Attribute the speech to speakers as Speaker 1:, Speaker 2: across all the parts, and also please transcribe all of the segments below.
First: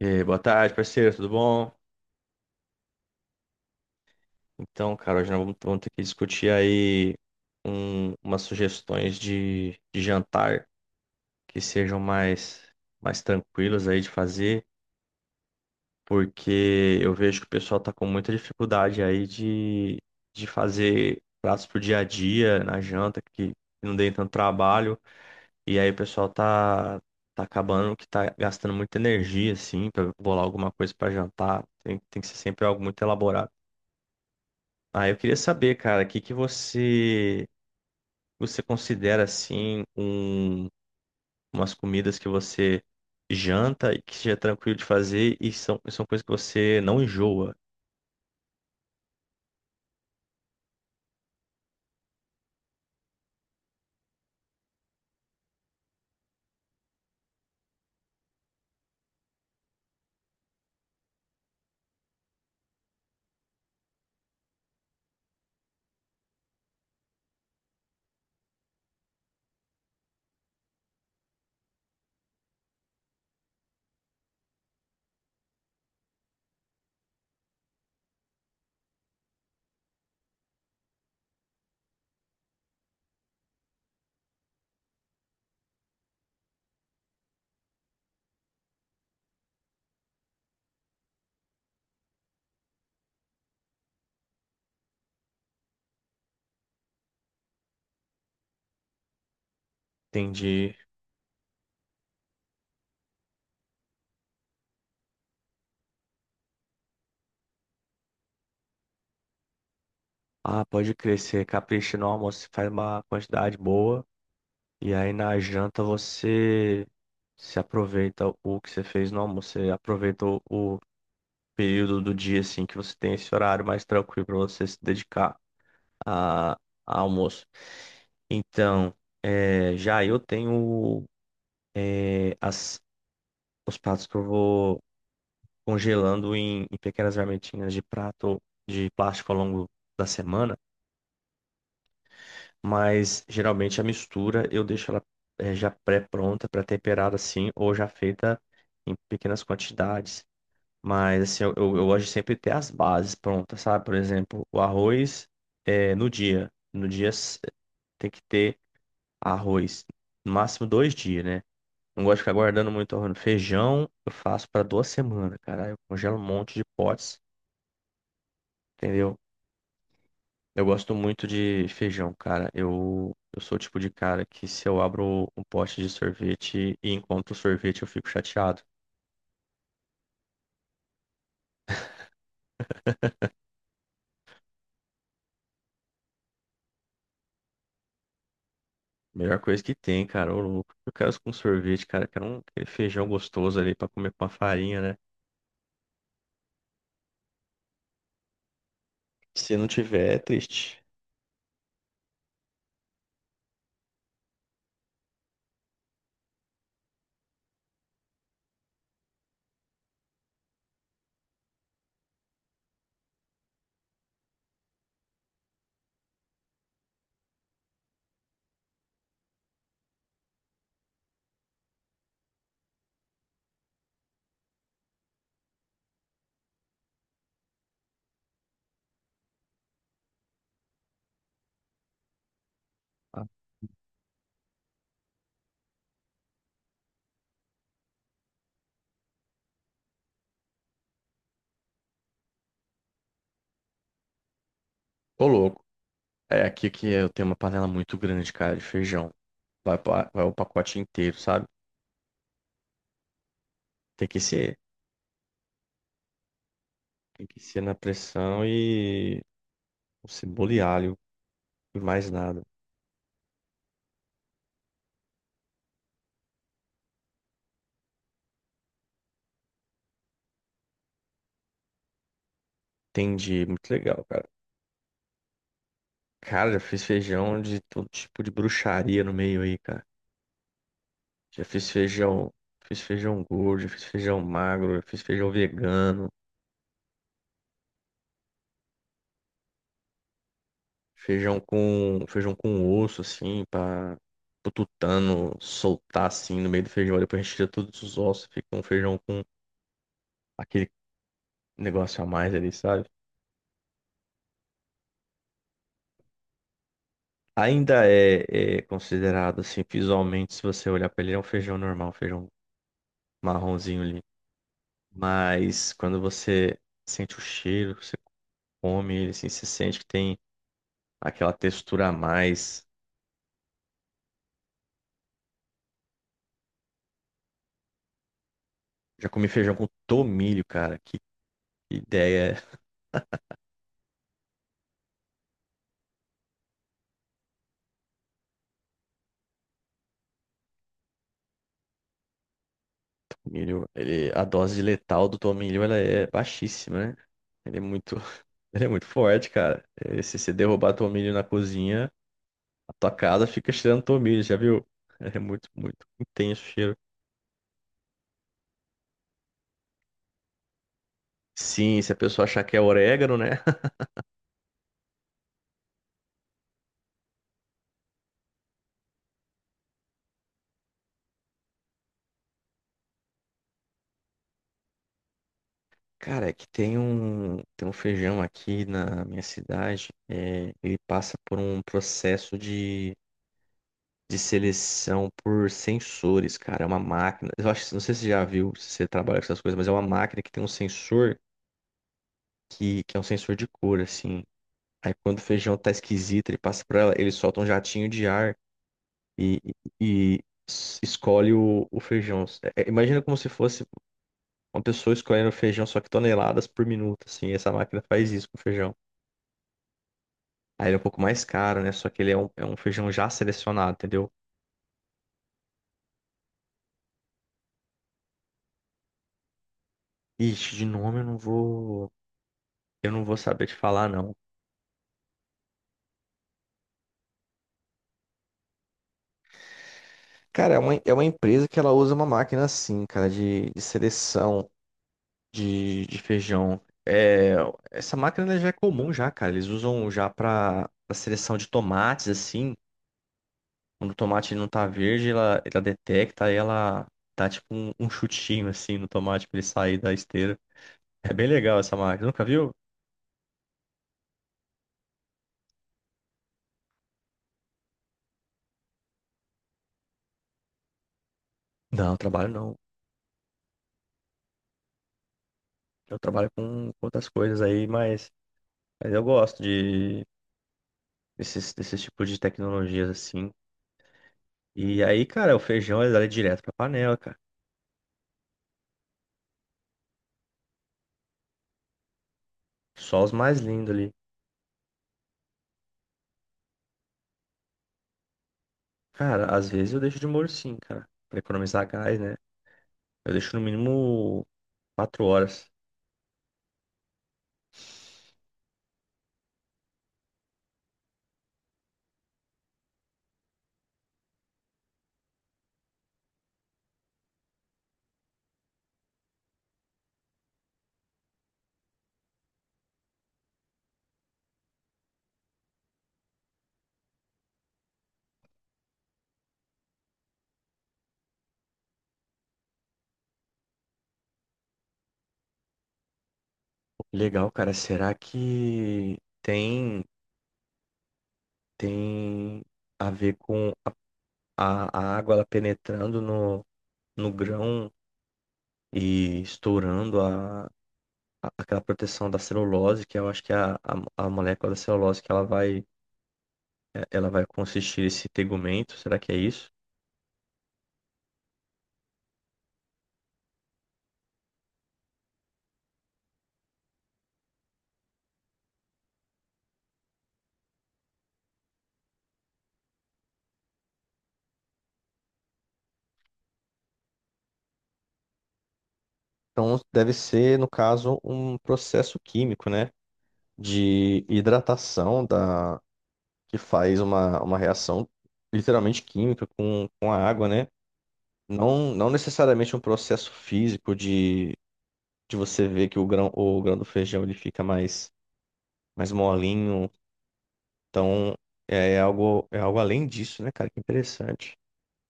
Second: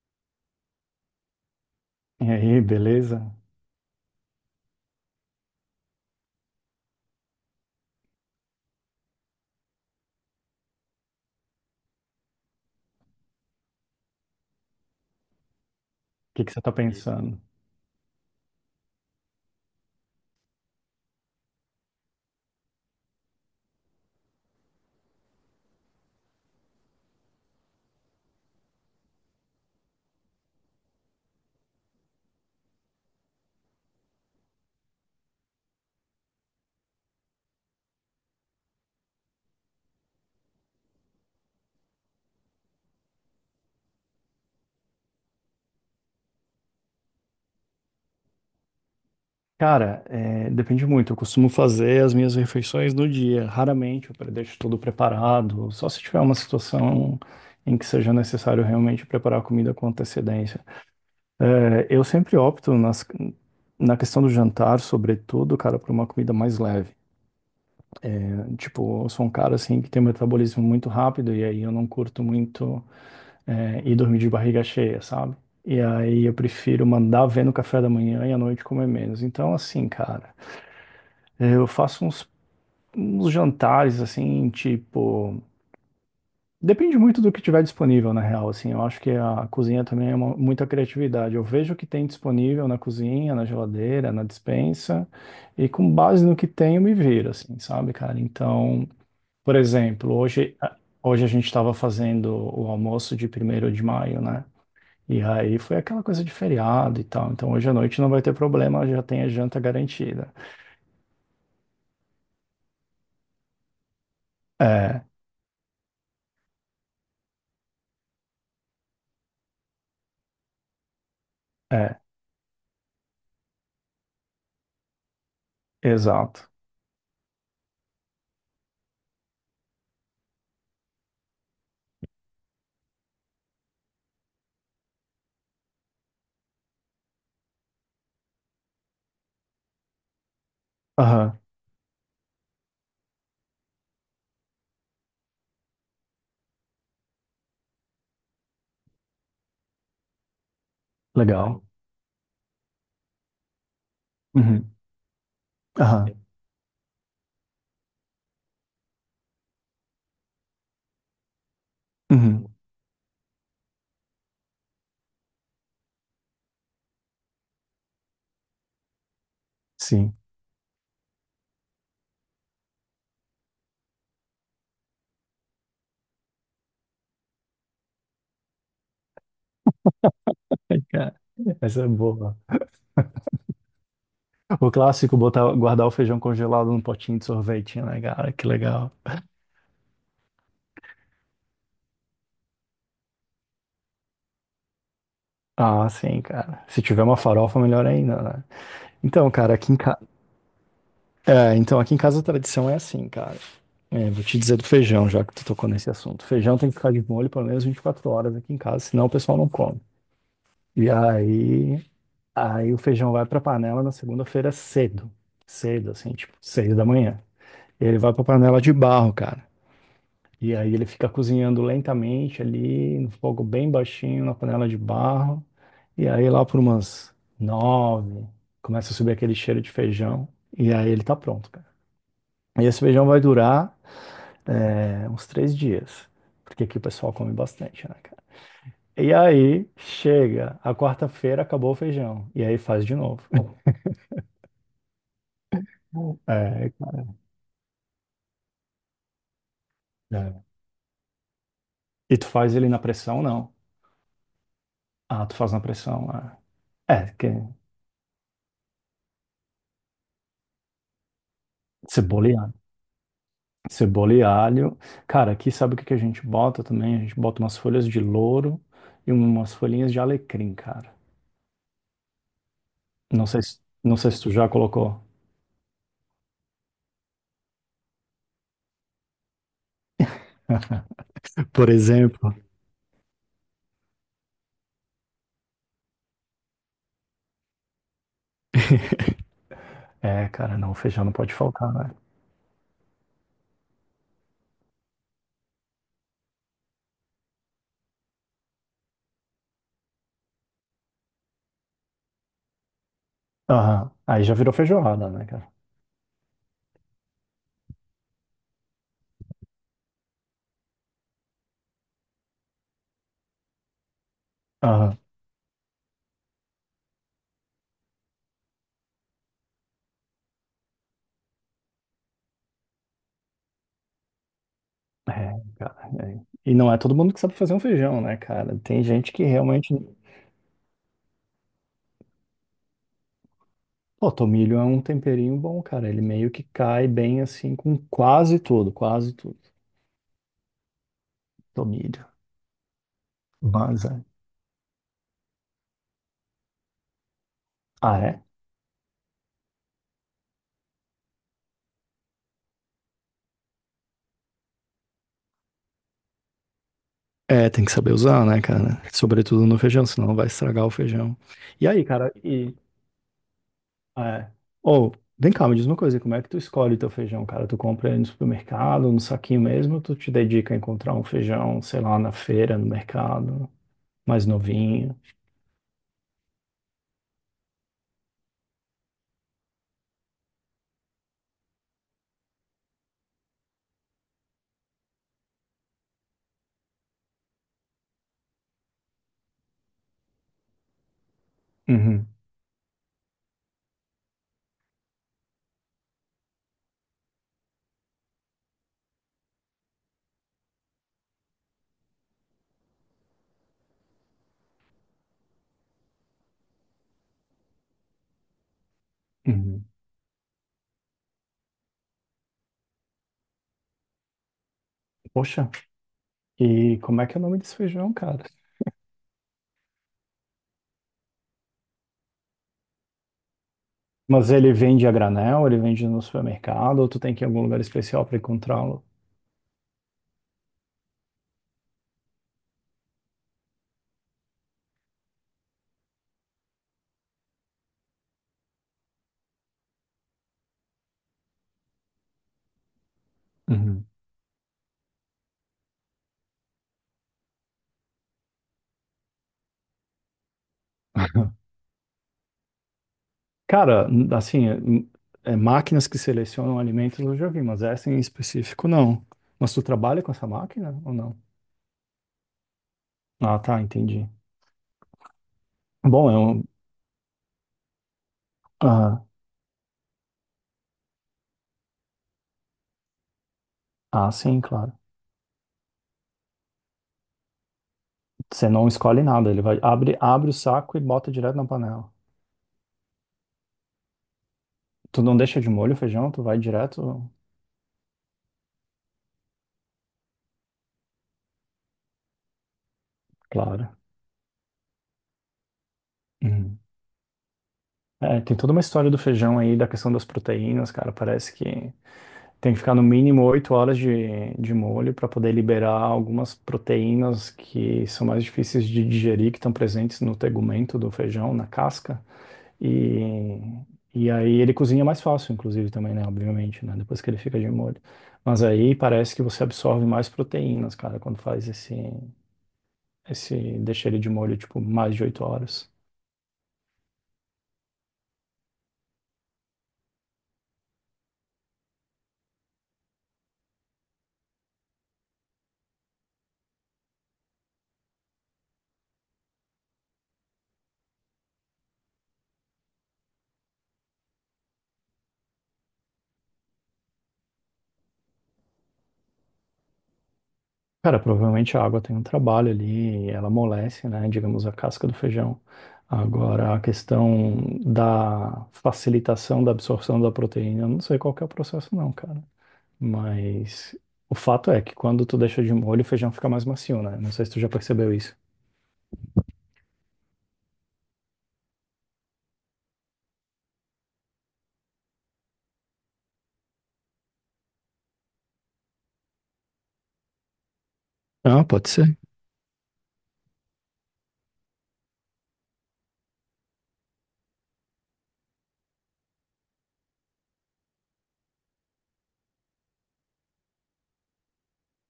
Speaker 1: E aí, boa tarde, parceiro, tudo bom?
Speaker 2: E aí, beleza? O
Speaker 1: Então, cara, hoje nós vamos ter que discutir aí umas sugestões de jantar que sejam mais tranquilas aí de fazer,
Speaker 2: que que você tá
Speaker 1: porque eu vejo
Speaker 2: pensando?
Speaker 1: que o pessoal tá com muita dificuldade aí de fazer pratos pro dia a dia, na janta, que não deem tanto trabalho, e aí o pessoal tá acabando que tá gastando muita energia, assim, pra bolar alguma coisa pra jantar, tem que ser sempre algo muito elaborado. Ah, eu queria saber, cara, o que que você considera assim umas comidas que você janta e que seja tranquilo de fazer e e são coisas que você não enjoa.
Speaker 2: Cara, é, depende muito. Eu costumo fazer as minhas refeições no dia. Raramente eu deixo tudo preparado, só se tiver uma situação em que seja necessário realmente preparar a comida com antecedência. É, eu sempre opto na questão do jantar, sobretudo, cara, por uma comida mais leve. Tipo, eu sou um cara assim que tem um metabolismo muito rápido e aí eu não curto muito. Dormir de barriga cheia, sabe? E aí eu prefiro mandar ver no café da manhã e à noite comer menos. Então, assim, cara, eu faço uns jantares, assim, tipo. Depende muito do que tiver disponível, na real, assim. Eu acho que a cozinha também é muita criatividade. Eu vejo o que tem disponível na cozinha, na geladeira, na despensa, e com base no que tem eu me viro, assim, sabe, cara? Então, por exemplo, hoje,
Speaker 1: Entendi.
Speaker 2: hoje a gente estava fazendo o almoço de 1º de maio, né? E aí foi aquela coisa de feriado e tal. Então hoje à noite não vai ter problema, já tem a janta garantida.
Speaker 1: Ah, pode crescer, capricha no almoço, você faz uma quantidade boa e
Speaker 2: É,
Speaker 1: aí na janta você se aproveita o que você fez no almoço, você aproveita o período
Speaker 2: é,
Speaker 1: do dia assim que você tem esse horário mais tranquilo para você se dedicar.
Speaker 2: exato.
Speaker 1: A almoço. Então, é, já eu tenho é, os pratos que eu vou congelando em pequenas marmitinhas de prato de plástico ao longo da semana,
Speaker 2: Aham,
Speaker 1: mas geralmente a mistura eu deixo ela é, já pré-pronta, pré-temperada assim, ou já feita em pequenas quantidades. Mas assim,
Speaker 2: legal.
Speaker 1: eu gosto de sempre ter as bases prontas, sabe? Por exemplo, o
Speaker 2: Uhum,
Speaker 1: arroz é,
Speaker 2: aham,
Speaker 1: no dia. Tem que ter. Arroz, no máximo 2 dias, né? Não gosto de ficar
Speaker 2: uhum,
Speaker 1: guardando muito arroz. Feijão, eu faço para 2 semanas, cara. Eu congelo um monte de potes, entendeu?
Speaker 2: sim.
Speaker 1: Eu gosto muito de feijão, cara. Eu sou o tipo de cara que se eu abro um pote de sorvete e encontro sorvete, eu fico chateado.
Speaker 2: Cara, essa é boa. O clássico, botar, guardar o feijão congelado num potinho de sorvete, né, cara? Que legal.
Speaker 1: Melhor coisa que tem, cara. Ô, louco. Eu quero isso com sorvete, cara. Eu quero um aquele feijão gostoso ali pra comer com uma farinha, né?
Speaker 2: Ah, sim, cara. Se tiver uma farofa, melhor ainda, né? Então, cara,
Speaker 1: Se não
Speaker 2: aqui em, ca-
Speaker 1: tiver, é triste.
Speaker 2: É, então aqui em casa a tradição é assim, cara. É, vou te dizer do feijão, já que tu tocou nesse assunto. Feijão tem que ficar de molho pelo menos 24 horas aqui em casa, senão o pessoal não come. E aí, o feijão vai pra panela na segunda-feira cedo. Cedo, assim, tipo, 6 da manhã. Ele vai pra panela de barro, cara. E aí ele fica cozinhando lentamente ali, no fogo bem baixinho, na panela de barro. E aí lá por umas 9, começa a subir aquele cheiro de feijão. E aí ele tá pronto, cara. E esse feijão vai
Speaker 1: Ah,
Speaker 2: durar, né, uns 3 dias, porque aqui o pessoal come bastante, né, cara? E aí chega, a quarta-feira acabou o feijão, e aí faz de novo.
Speaker 1: ô, louco. É aqui
Speaker 2: É,
Speaker 1: que
Speaker 2: cara,
Speaker 1: eu tenho uma panela muito grande, cara, de feijão. Vai, vai o
Speaker 2: é.
Speaker 1: pacote inteiro, sabe?
Speaker 2: E tu faz ele na pressão, não?
Speaker 1: Tem que ser,
Speaker 2: Ah, tu faz na pressão, ah. É,
Speaker 1: tem
Speaker 2: que
Speaker 1: que ser na pressão e o cebola e alho e mais
Speaker 2: cebola e
Speaker 1: nada.
Speaker 2: alho. Cebola e alho. Cara, aqui sabe o que que a gente bota também? A gente bota umas folhas de louro e umas folhinhas de alecrim, cara. Não sei
Speaker 1: Entendi,
Speaker 2: se,
Speaker 1: muito
Speaker 2: não
Speaker 1: legal,
Speaker 2: sei se
Speaker 1: cara.
Speaker 2: tu já colocou.
Speaker 1: Cara, já fiz feijão de todo tipo de bruxaria no meio aí, cara. Já fiz
Speaker 2: Por
Speaker 1: feijão,
Speaker 2: exemplo.
Speaker 1: fiz feijão gordo, já fiz feijão magro, já fiz feijão vegano,
Speaker 2: É, cara, não, feijão não pode faltar, né?
Speaker 1: feijão com osso assim, para o tutano soltar assim no meio do feijão, depois retira todos os ossos, fica um feijão com aquele negócio a mais ali, sabe?
Speaker 2: Aham. Aí já virou feijoada, né, cara?
Speaker 1: Ainda é considerado assim, visualmente, se você olhar para ele, é um feijão normal, um feijão marronzinho ali.
Speaker 2: Aham.
Speaker 1: Mas quando você sente o cheiro, você come ele, assim, você sente que tem aquela textura a mais.
Speaker 2: É, cara, é. E não é todo mundo que sabe fazer um feijão, né, cara? Tem
Speaker 1: Já
Speaker 2: gente que
Speaker 1: comi feijão com
Speaker 2: realmente.
Speaker 1: tomilho, cara. Que ideia é
Speaker 2: Pô, tomilho é um temperinho bom, cara. Ele meio que cai bem assim com quase tudo, quase tudo. Tomilho.
Speaker 1: tomilho?
Speaker 2: Mas é.
Speaker 1: Ele, a dose letal do tomilho, ela é baixíssima, né? Ele é muito,
Speaker 2: Ah, é?
Speaker 1: ele é muito forte, cara. Se você derrubar tomilho na cozinha, a tua casa fica cheirando tomilho, já viu? É muito, muito intenso o cheiro.
Speaker 2: É, tem que saber usar, né, cara? Sobretudo no feijão, senão vai estragar o feijão. E
Speaker 1: Sim,
Speaker 2: aí,
Speaker 1: se a
Speaker 2: cara,
Speaker 1: pessoa achar
Speaker 2: e.
Speaker 1: que é orégano, né?
Speaker 2: É. Ou, vem cá, me diz uma coisa, como é que tu escolhe teu feijão, cara? Tu compra ele no supermercado, no saquinho mesmo, ou tu te dedica a encontrar um feijão, sei lá, na feira, no mercado, mais novinho?
Speaker 1: Cara, é que tem um feijão aqui na minha cidade, é, ele passa por um processo de seleção por sensores, cara. É uma máquina. Eu acho, não sei se você já viu, se você trabalha com essas coisas, mas é uma máquina que tem um sensor
Speaker 2: Uhum,
Speaker 1: que é um sensor de cor, assim. Aí quando o feijão tá esquisito, ele passa por ela, ele solta um jatinho de ar e, e- e escolhe o feijão. Imagina como se fosse uma pessoa escolhendo feijão só que toneladas por minuto, assim, essa máquina faz isso com o feijão.
Speaker 2: uhum.
Speaker 1: Aí ele é um pouco mais caro, né? Só que ele é é um feijão já selecionado, entendeu?
Speaker 2: Poxa, e como é que é o nome desse feijão, cara?
Speaker 1: Ixi, de nome eu não vou saber te falar, não.
Speaker 2: Mas ele vende a granel, ele vende no supermercado, ou tu tem que ir em algum lugar especial para encontrá-lo?
Speaker 1: Cara, é uma empresa que ela usa uma máquina assim, cara, de seleção. De feijão. É, essa máquina ela já é comum já, cara. Eles usam já para seleção de tomates, assim.
Speaker 2: Uhum.
Speaker 1: Quando o tomate ele não tá verde, ela detecta e ela dá tipo um chutinho assim no tomate pra ele sair da esteira. É bem legal essa máquina. Nunca viu?
Speaker 2: Cara, assim, é máquinas que selecionam alimentos eu já vi, mas essa em específico não. Mas tu trabalha com essa máquina ou não?
Speaker 1: Não, eu trabalho não.
Speaker 2: Ah, tá, entendi.
Speaker 1: Eu
Speaker 2: Bom, é
Speaker 1: trabalho
Speaker 2: um.
Speaker 1: com outras coisas aí, mas
Speaker 2: Ah,
Speaker 1: eu gosto desses tipos de tecnologias assim.
Speaker 2: ah, sim, claro.
Speaker 1: E aí, cara, o feijão ele dá ele direto pra panela, cara.
Speaker 2: Você não escolhe nada, ele vai abre o saco e bota direto na panela.
Speaker 1: Só os mais lindos ali.
Speaker 2: Tu não deixa de molho o feijão, tu vai direto.
Speaker 1: Cara, às vezes eu deixo de molho sim, cara. Pra economizar gás, né? Eu deixo no
Speaker 2: Claro.
Speaker 1: mínimo 4 horas.
Speaker 2: Uhum. É, tem toda uma história do feijão aí, da questão das proteínas, cara. Parece que tem que ficar no mínimo 8 horas de molho para poder liberar algumas proteínas que são mais difíceis de digerir, que estão presentes no tegumento do feijão, na casca. E, e aí ele cozinha mais fácil, inclusive, também, né? Obviamente, né? Depois que ele fica de molho. Mas aí parece que você absorve mais proteínas, cara, quando faz esse deixa ele de molho, tipo, mais de 8 horas.
Speaker 1: Legal, cara. Será que tem. tem a ver com a, a água ela penetrando no, no grão e estourando aquela proteção da celulose, que eu acho que é a molécula da celulose que ela vai, ela vai consistir esse tegumento, será que é isso?
Speaker 2: Cara, provavelmente a água tem um trabalho ali, ela amolece, né? Digamos, a casca do feijão. Agora, a questão da facilitação da absorção da proteína, eu não sei qual que é o processo, não, cara. Mas o fato é que quando tu deixa de molho, o feijão fica mais macio, né? Não sei se tu já percebeu isso.
Speaker 1: Então deve ser, no caso, um processo químico, né? De hidratação da, que faz uma reação literalmente química com a água, né?
Speaker 2: Ah, pode
Speaker 1: Não
Speaker 2: ser.
Speaker 1: necessariamente um processo físico de você ver que o grão do feijão ele fica mais molinho. Então, é algo além disso, né, cara? Que interessante.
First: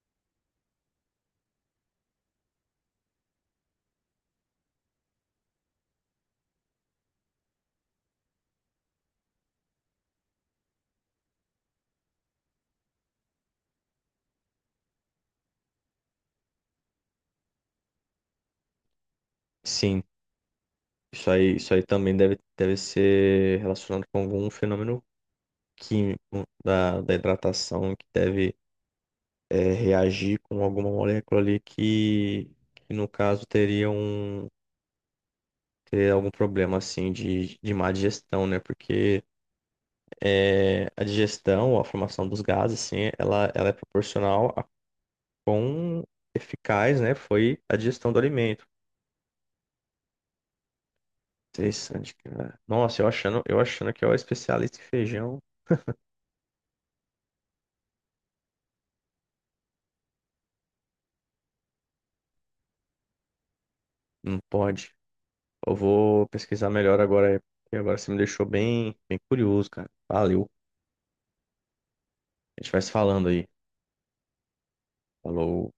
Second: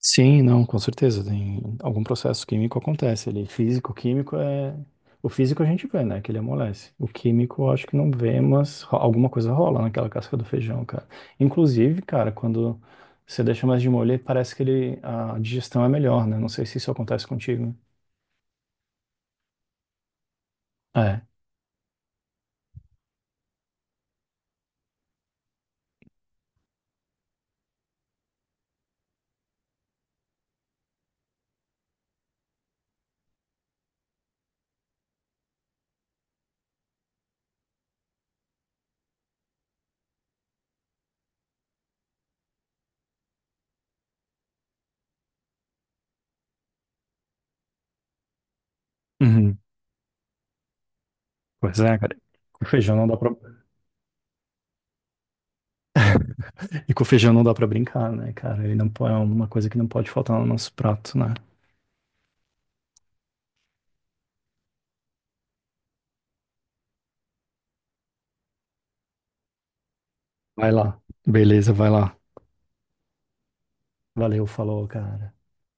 Speaker 2: Sim, não, com certeza. Tem algum processo químico acontece ali. Físico, químico é. O físico a gente vê, né? Que ele amolece. O químico eu acho que não vê, mas alguma coisa rola naquela casca do feijão, cara. Inclusive, cara, quando você deixa mais de molho, parece que a digestão é melhor, né? Não sei se isso acontece contigo.
Speaker 1: Sim,
Speaker 2: É.
Speaker 1: isso aí também deve ser relacionado com algum fenômeno químico da hidratação que deve é, reagir com alguma molécula ali que no caso, teria um. Teria algum problema assim de má digestão, né? Porque é, a digestão, a formação dos gases, assim, ela é proporcional quão eficaz, né, foi a digestão do alimento.
Speaker 2: Uhum. Pois é,
Speaker 1: Interessante,
Speaker 2: cara.
Speaker 1: cara.
Speaker 2: Com feijão
Speaker 1: Nossa,
Speaker 2: não dá pra.
Speaker 1: eu achando que eu era especialista em feijão.
Speaker 2: E com feijão não dá pra brincar, né, cara? Ele não. É uma coisa que não pode faltar no nosso prato, né?
Speaker 1: Não pode. Eu vou pesquisar melhor agora, porque agora você me deixou bem curioso, cara. Valeu.
Speaker 2: Vai lá. Beleza, vai lá.
Speaker 1: A gente vai se falando aí.
Speaker 2: Valeu, falou, cara.
Speaker 1: Falou.